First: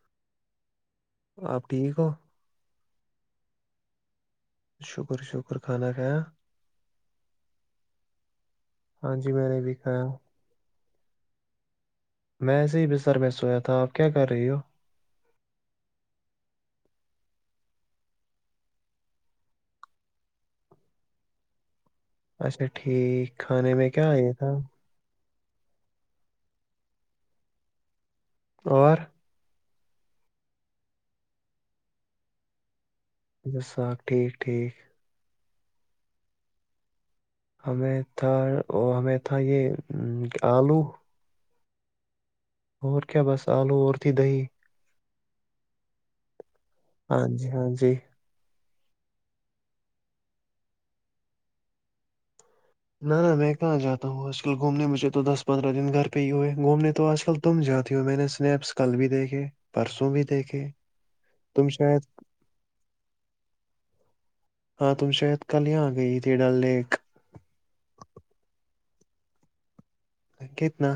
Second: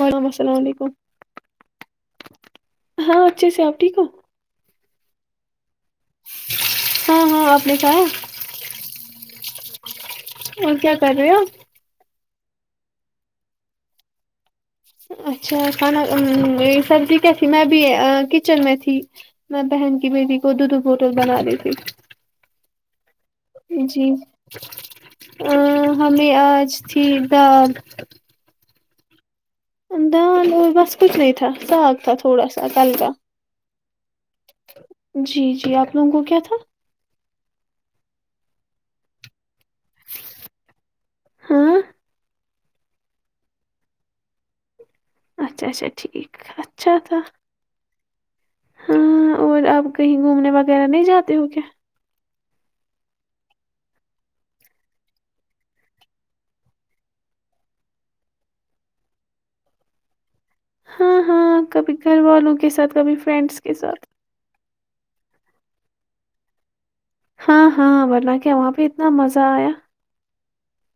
وعلم السلام علیکم آپ ٹھیک ہو ہاں اچھے سے آپ ٹھیک ہو شکر شکر کھانا کھایا ہاں ہاں اپ نے کھایا ہاں جی میں نے بھی کہا اور کیا کر رہے ہو میں ایسے ہی بسر میں سویا تھا آپ کیا کر رہی ہو اچھا میری سر جی کیسی میں ابھی کچن میں تھی میں بہن کی بیٹی کو دودھ بوتل بنا رہی تھی اچھا ٹھیک کھانے میں جی کیا یہ تھا ہمیں اج تھی دعوت اور دال اور بس کچھ نہیں تھا ساگ تھا تھوڑا سا کل کا اچھا ساخ [inaudible] ٹھیک ٹھیک جی جی آپ لوگوں کو کیا تھا ہمیں تھا ہمیں تھا یہ آلو ہاں اور کیا بس آلو اور تھی دہی اچھا اچھا ٹھیک اچھ ہاں جی ہاں جی ہاں اور اپ کہیں گھومنے وغیرہ نہیں جاتے ہو کیا نہ نہ میں کہاں جاتا ہوں آج کل گھومنے مجھے تو دس پندرہ دن گھر پہ ہی ہوئے گھومنے تو آج کل تم جاتی ہو میں نے سنیپس کل بھی دیکھے پرسوں بھی دیکھے ہاں ہاں تم کبھی شاید گھر والوں کے ساتھ کبھی فرینڈس کے ساتھ ہاں تم شاید کل یہاں آ گئی تھی ڈل لیک ہاں ہاں ورن کیا وہاں پہ اتنا مزہ آیا گتنا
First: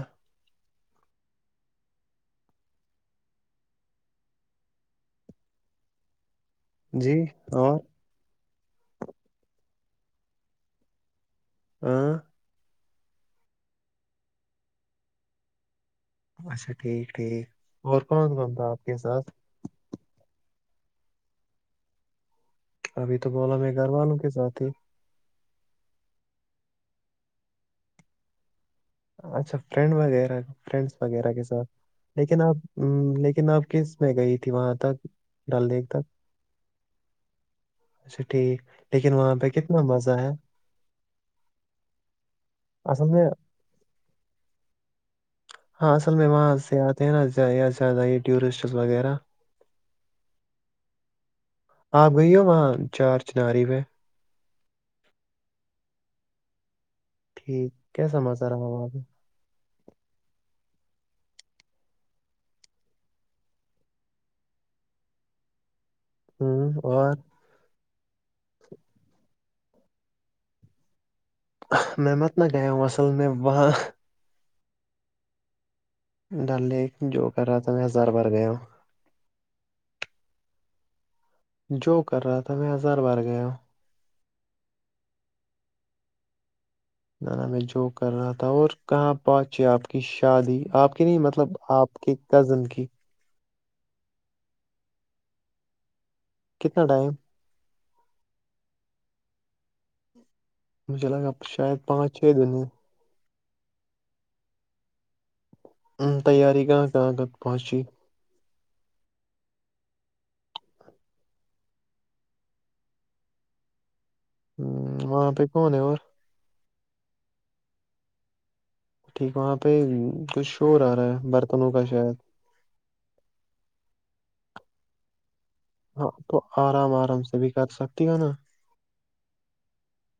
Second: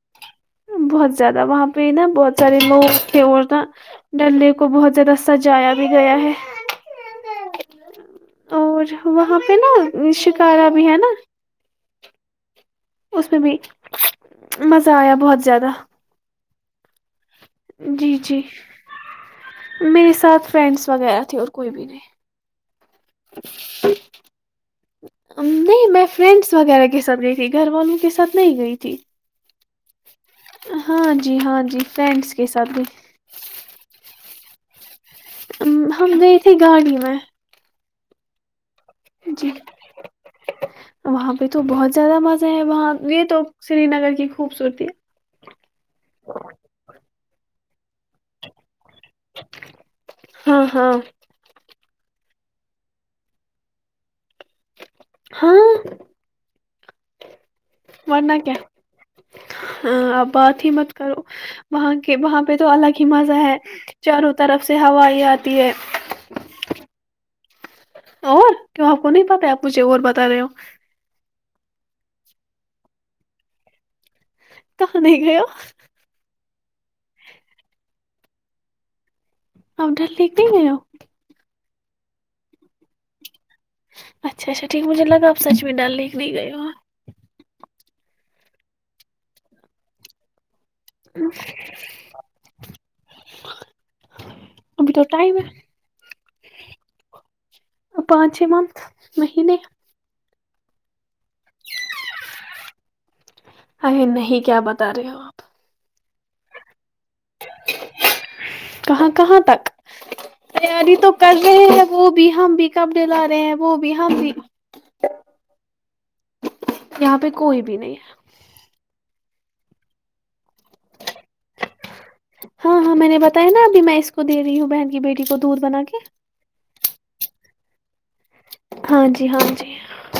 بہت زیادہ وہاں پہ نا بہت سارے لوگے اور نا ڈل لیک کو بہت زیادہ سجایا بھی گیا ہے جی اور اور وہاں پہ نا شکارا بھی ہے نا ہ اس میں بھی مزہ آیا بہت زیادہ اچھا ٹھیک ہے جٹھیک اور جی کون جی کون تھا آپ کے ساتھ میرے ساتھ فرینڈس وغیرہ تھے اور کوئی بھی نہیں ابھی تو بولا میں گھر والوں کے ساتھ ہی نہیں میں فرینڈس وغیرہ کے ساتھ گئی تھی گھر والوں کے ساتھ نہیں گئی تھی اچھا فرینڈ وغیرہ فرینڈس ہاں وغیرہ جی کے ہاں ساتھ جی فرینڈس لیکن کے آپ ساتھ گئی لیکن آپ کے میں گئی تھی وہاں تک ڈل لیک تک ہم گئے تھے گاڑی میں اچھا ٹھیک لیکن وہاں پہ جی کتنا مزہ ہے وہاں پہ تو بہت زیادہ مزہ ہے وہاں اصل یہ میں تو سری نگر کی خوبصورتی سد ٹورسٹ وغیرہ ہاں ہاں آپ گئی ہو وہاں چار چناری پ ہاں ٹھیک کیسا ورنہ مزہ کیا رہا وہاں پہ ہ اب بات ہی میں کرو وہاں کے وہاں پہ تو الگ ہی مزہ ہے چاروں طرف سے ہوائ آتی ہے ہوں اور اور کیوں آپ کو نہیں پتا آپ مجھے اور بتا رہے ہو میں مت نہ گیا ہوں اصل میں وہاں کہ نہیں گیا ڈل لیک جو کر رہا تھا میں ہزار بار گیا ہوں آپ ڈر لکھ بھی گ ہو جو کر رہا تھا میں ہزار بار گیا ہوں اچھا اچھا ٹھیک مجھے لگ آپ سچین ڈال لییک نہیں گئے ہو وہاں نانا میں جو کر رہا تھا اور کہاں پہنچے آپ کی شادی آپ کی نہیں مطلب آپ کے کزن کی ابھی تو ٹائم ہے کتنا ٹائم پانچ چ منتھ مہینے مجھے لگا شاید پانچ چھ دن ہیں ارے نہیں کیا بتا رہے ہو آپ تیاری کا اں گت پہنچی کہاں کہاں تک تیاری تو کر رہے ہیں وہ بھی ہم بھی کپ ڈلا رہے ہیں وہ بھی ہم بھی ہ وہاں پہ کوومنے اور یہاں پہ کوئی بھی نہیں ہے ٹھیک وہاں پہ کچھ شور آ رہا ہے برتنوں کا شاید ہاں ہاں میں نے بتایا نا ابھی میں اس کو دے رہی ہوں بہن کی بیٹی کو دودھ بنا کے ہاں تو آرام آر آرام سے بھی کر سکتے نا ہاں جی ہاں جی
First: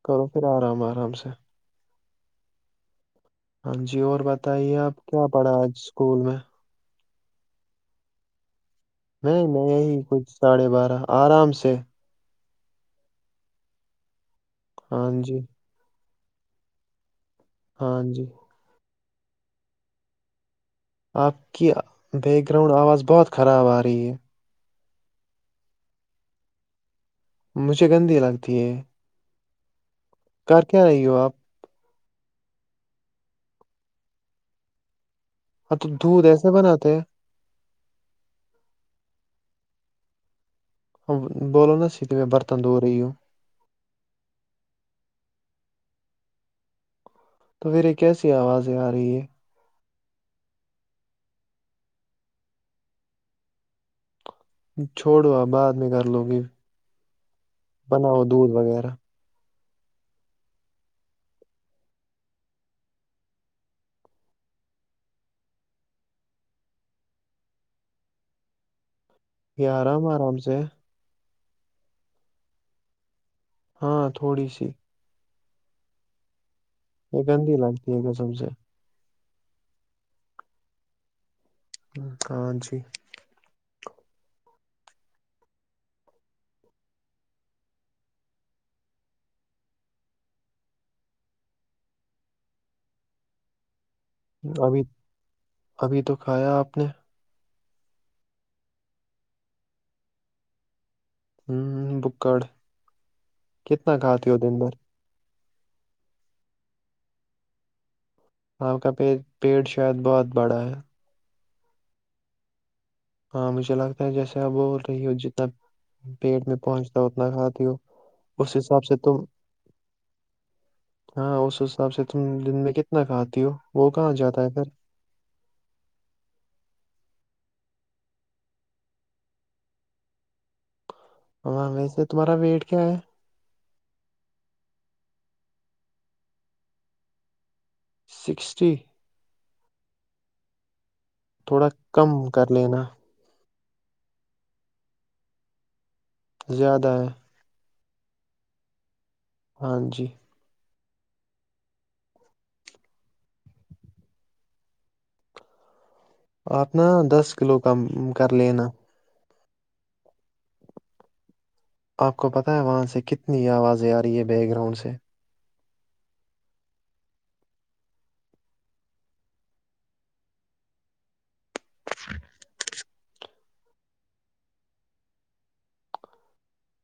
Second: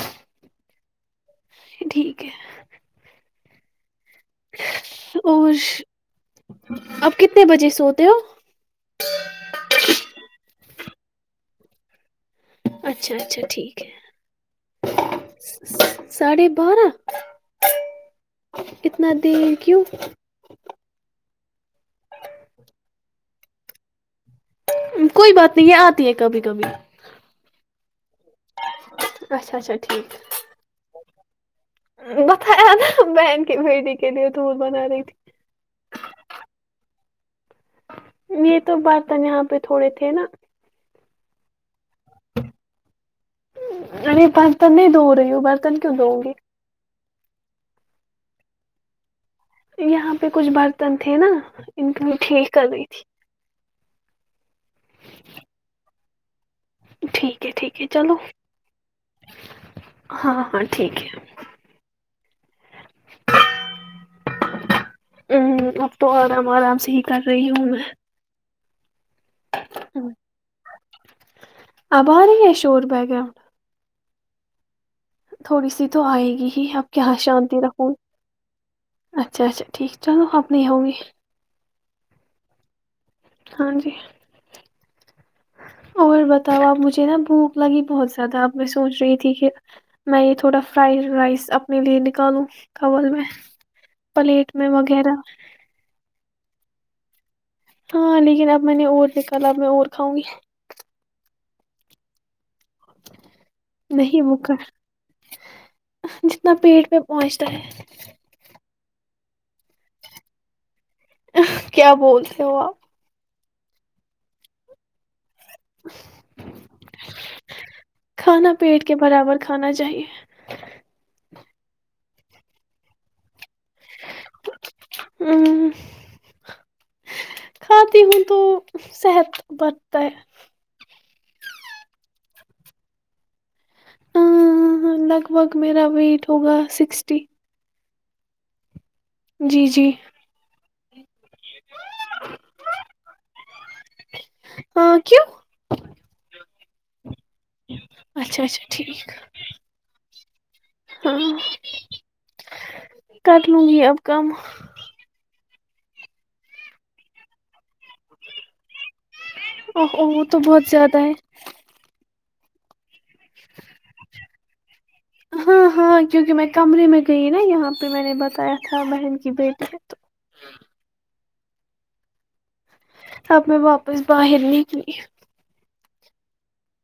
کرو پھر آرام آ آرام سے ٹھیک ہے ہاں جی جی اور بتائیے اب کیا پڑھا آج اسکول میں اب کتنے بجے سوتے ہو نہیں میں یہی کچھ ساڑھے بارہ آرام سے اچھا اچھا ٹھیک ہے ہاں جی ساھے بارہ ہاں جی اتنا دیر کیوں آ کہہ بییک گرؤنڈ آواز بہت خراب آ رہ یہ کوئی بات نہیں ہے آتی ہے کبھی کبھی مجھے گندی لگتی ہے اچا اچا ٹھیک کر کیا رہی ہو آپ بتایا نا بہن کی بیٹی کے لیے دھول بنا رہی تھی ہاں تو دودھ ایسے بناتے ہیں یہ تو برتن یہاں پہ تھوڑے تھے نا بولو نا سیدھے میں برتن دھو رہی ہوں ارے برتن نہیں دھ رہی ہ برتن کیوں د گی تو پھر یہ کیسی آوازیں آ رہی ہے یہاں پہ کچھ برتن تھے نا ان کی وہ ٹھیک کر رہی تھی چھوڑو آ بعد میں کر لو گے ٹھیک ہے ٹھیک ہے چلو بناؤ دودھ وغیرہ ہاں ہاں ٹھیک ہے ا اب تو آرام آرام سے ہی کر رہی ہوں میں یہ آرام آرام سے اب آ رہی ہے شور بیگا [unintelligible] ہاں تھوڑی سی [unintelligible] تھوڑی سی تو آئے گی [unintelligible] یہ گندی شانتی لگتی رکھوں ہے کہ سم سے [unintelligible] اچھا اچھا ٹھیک چلو آنی ہوؤ گی [unintelligible] کانچی [unintelligible] ہاں جی [unintelligible] اور بتاؤ آپ مجھے نا بھوک لگی بہت زیادہ اب میں سوچ رہی تھی کہ میں یہ تھوڑا فرائیڈ رائس اپنے لیے نکالوں کل میں [unintelligible] پلیٹ میں وغیرہ [unintelligible] اپنے [unintelligible] ہاں لیکن اب میں نے اور دیکھا تھا اب میں اور کھاؤں گی [unintelligible] ہ بکڑ [unintelligible] کتنا کہھاتی نہیں ہو بک دن بھر [unintelligible] جتنا پیٹ پہ پہنچتا ہے [unintelligible] آپ کا پ پیٹ شاید بہت بڑا ہے [unintelligible] کیا بولتے ہو آپ [unintelligible] ہاں مجھے لگتا ہے جیسے آپ بول رہی ہو جت [unintelligible] پیٹ میں پہنچتا اتنا ہاتات ہو کھانا اس حساب پیٹ کے سے تم برابر کھانا چاہیے ہاں اس [unintelligible] اس حساب سے تم دن میں کتنا کہ آتی ہو [unintelligible] وہ کہاں جاتا ہے پھر [unintelligible] ہ کھاتی ہوں تو صحت بڑتا ہے [unintelligible] ہ وی سے تمہارا ویٹ کیا ہے [unintelligible] ہ ہ لگ بھگ میرا ویٹ ہوگا سکسٹی [unintelligible] سکسٹی [unintelligible] جی جی [unintelligible] تھوڑا کم کر لینا ہاں کیوں [unintelligible] [unintelligible] زیادہ ہیں [unintelligible] اچھا اچھا ٹھیک [unintelligible] ہاں جی [unintelligible] ہاں کر لوں گی اب کم [unintelligible] آپنا دس کلو [unintelligible] کم کر لےینا [unintelligible] اوو وہ تو بہت زیادہ ہے [unintelligible] آپ کو پتا ہے وہاں سے کتنی آوازیں آ رہی ہے بیک گراؤنڈ سے [unintelligible] ہاں ہاں کیونکہ میں کمرے میں گئی نا یہاں پہ میں نے بتایا تھا بہن کی بیٹی تو [unintelligible] [inaudible] [unintelligible] اب میں واپس باہر نکلی [unintelligible]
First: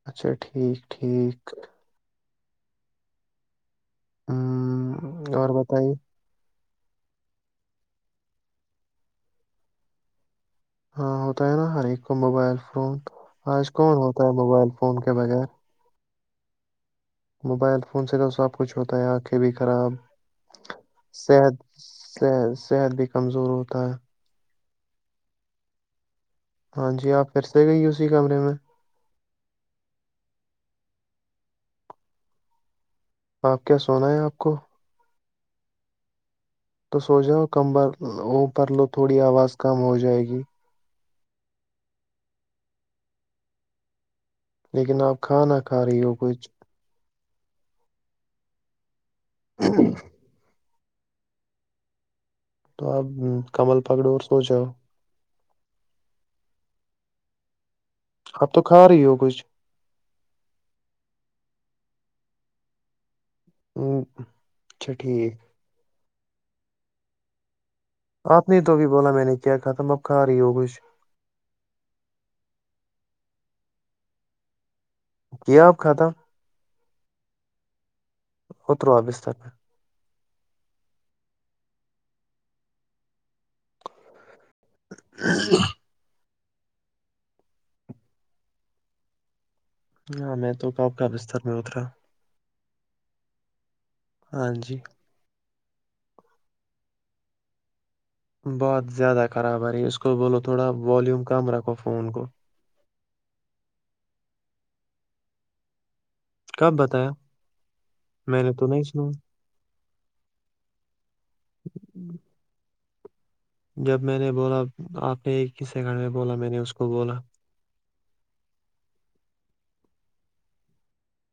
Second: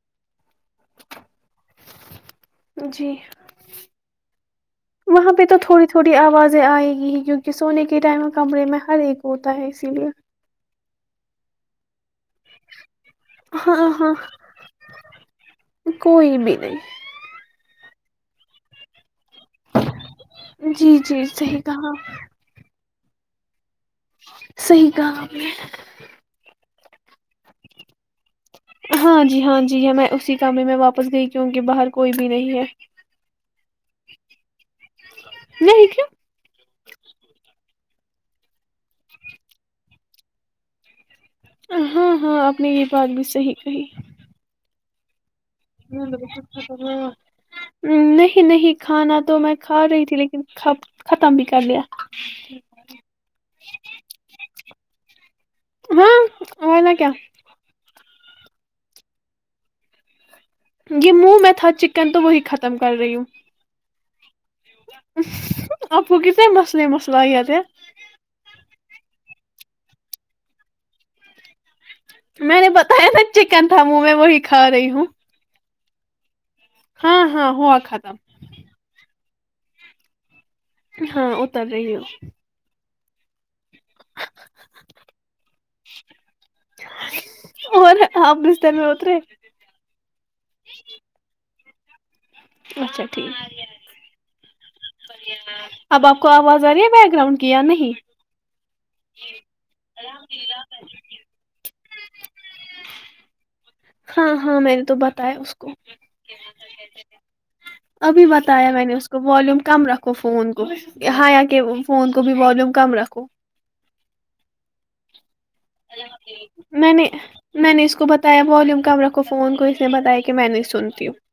اچھا ٹھیک ٹھیک [unintelligible] جی [unintelligible] وہاں ہم، پہ تو اور تھوڑی بتائیے تھوڑی آواز [unintelligible] آئے گی ہی کیونکہ سونے کے ٹائم کمرے میں ہر ایک ہوتا ہے اسی لیے ہاں ہوتا ہے نا ہر ایک کو موبائل فون آج ہاں کون ہاں ہوتا ہے موبائل فون کے بغیر کوئی بھی نہیں موبائل فون سے تو سب کچھ ہوتا ہے آنکھیں بھی خراب جی جی صحت صحیح کہا صحت صحت بھی کمزور ہوتا ہے صحیح کام ہے ہاں جی آپ پھر سے گئیے اسی کمرے میں ہاں جی ہاں جی ہے میں اسی کامر میں واپس گئی کیوںکہ باہر کوئی بھی نہیں ہے آپ کیا سونا ہے آپ کو نہیں ا کیا تو سوچاؤ کمبر ا پرر لو تھوڑی آواز کم ہو جائے گی ہاں ہاں آپ نے یہ بات بھی صحیح کہی لیکن آپ کھانہ کاری وگچ نہیں نہیں کھانا تو تو میں کھا رہی تھی لیکن خ ختم بھی کر لیا تو اپ کمل پکڑو اور سو جاؤ ہاں ورنہ کیا اب تو کھا رہی ہو کچھ یہ منہ میں تھا چکن تو وہی ختم کر رہی ہوں تو اچھا ٹھیک وہ یہیتۂ مسلے مسئلہ تے آپ نہیں تو بھی بولا میں نے کیا کہا تم اب کھا رہی ہو کچھ میں نے بتایا نا چکن تھا منہ میں وہی کھا رہی ہوں کیا آپ کھاتا ہاں ہاں ہوا ختم اتروا بستر پہ ہاں اتر رہی ہ اور آپ رشتےر میں اترے ہاں میں تو کاپ کا بستر موترا اچھا ٹھیک ہاں جی اب آپ کو آواز آ رہی ہے بیک گراؤنڈ کی یا نہیں بہت زیادہ خراب ہے رہی ہے اس کو بولو تھوڑا والیوم کم رکھو فون کو ہاں ہاں میں نے تو بتایا اس کو کب بتایا ابھی تو بتایا نہیں میں نے سنا اس کو والیوم کم رکھو فون کو ہیا کے فون کو بھی والیوم کم رکھو کو [inaudible] جب میں نے بولا آپ نے ایک [unintelligible] کسے گھر میں بولا میں نے اس کو بولا میں نے [unintelligible] اس کو بتایا والیوم کم رکھو فون کو اس نے بتایا کہ میں نہیں سنتی ہوں [unintelligible]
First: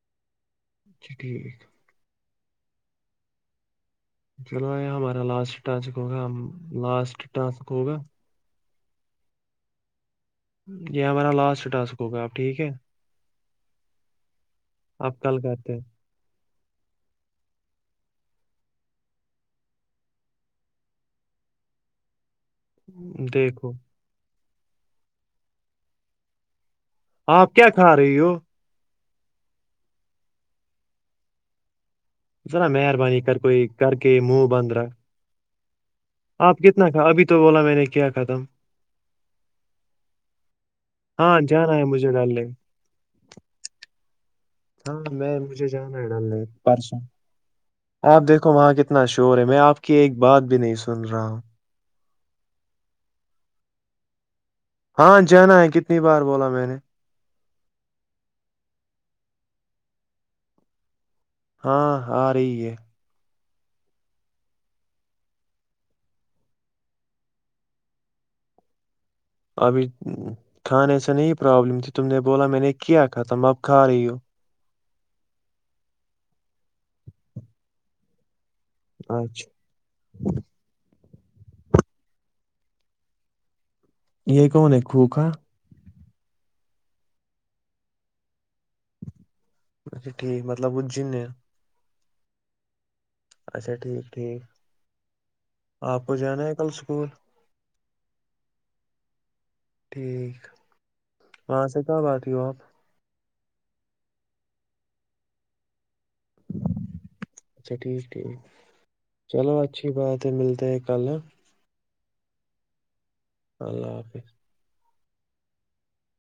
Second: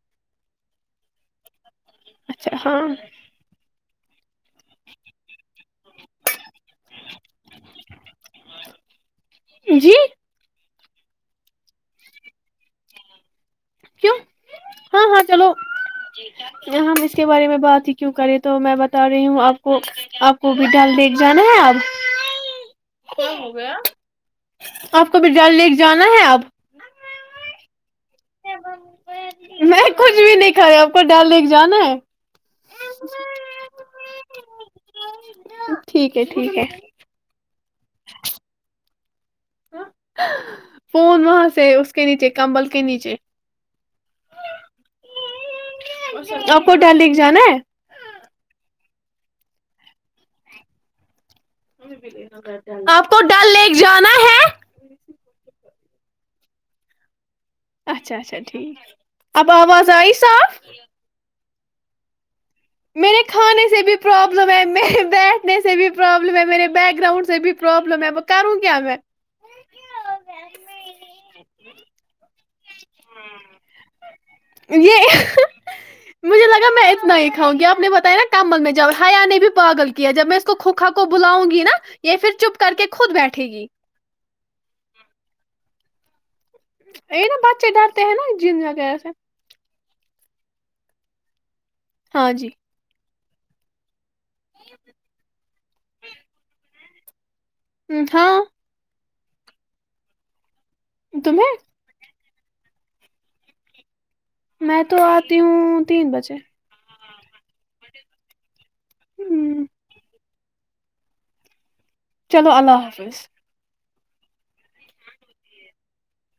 اچھا ٹھیک [unintelligible] اچھا ہاں چلو یہ ہمارا لاسٹ ٹانچک ہوگا ہم لاسٹ ٹانچک ہوگا [unintelligible] جی [unintelligible] یہ ہمارا لاسٹ ٹاسک ہوگا آپ ٹھیک ہے [unintelligible] کیوں [unintelligible] ہاں آپ ہاں کل چلو کرتے ہیں [unintelligible] ہم اس کے بارے میں بات ہی کیوں کریں تو میں بتا رہی ہوں آپ کو آپ کو بھی ڈل دیکھ جانا ہے آب [unintelligible] دیکھو [unintelligible] آپ کوبھی ڈل لیک جانا ہے اب [unintelligible] آپ کیا [unintelligible] ک رہے ہو [unintelligible] میں کچھ بھی نہیں کھا آپ کو ڈل لیک جانا ہے [unintelligible] ذرا مہربانی کر کوئی کر کے م [unintelligible] [inaudible] ج [unintelligible] ٹھیک ہے ٹھیک آپ ہے کتنا [unintelligible] کھا ابھی تو بولا میں نے کیا ختم [unintelligible] ہ [unintelligible] ہاں جانا ہے مجھے ڈل لے نیچے ہاں میں مجھے جانا ہے ڈل ل آپ کو ڈل پرسوں لیک جانا ہے آپ دیکھو وہاں ک [unintelligible] اتنا شور ہے میں آپ کی ایک بات بھی نہیں سن رہا ہوں [unintelligible] آپ کو ڈل لیک جانا ہے [unintelligible] ہاں جانا ہے کتنی بار بولا میں نے [unintelligible] اچھا اچھا ٹھیک آپ آواز آئیے صاف [unintelligible] ہاں ہاں [unintelligible] رہی ہے [unintelligible] میرے کھانے سے بھی پرابلم ہے میر بیٹھنے سے بھی پرابلم ہے میرے بیک گراؤنڈ سے بھی پرابلم ہے ب کروں کیا میں [unintelligible] ابھی کھانے سے نہیں پرابلم تھی تم نے بولا میں نے کیا کھ تھام اب کھا رہی ہو [unintelligible] یہ مجھے لگا میں اتنا ہی کھاؤں گی آپ نے بتایا نا [unintelligible] امل میں جا ہیا نے اچھا بھی پاگل کیا جب میں اس کو کوکھا کو کو بلاؤں گی نا یہ پھر چپ کر کے خود بیٹھے گی [unintelligible] یہ کون ہے کوک [unintelligible] یہ نا بچے ڈرتے ہیں نا جن وگیر ہ سے [unintelligible] اچھا ٹھیک مطلب وہ جن ہے [unintelligible] ہاں جی [unintelligible] اچھا ٹھیک ٹھیک آپ کو جانا ہے کل [unintelligible] ہ ہاں ٹھیک تمہیں وہاں سے کیا بات ہے [inaudible] میں تو آتی ہوں تین بجے اچھا ٹھیک ٹھیک چلو ہم، اچھی بات ملتے ہے کل چلو اللہ حافظ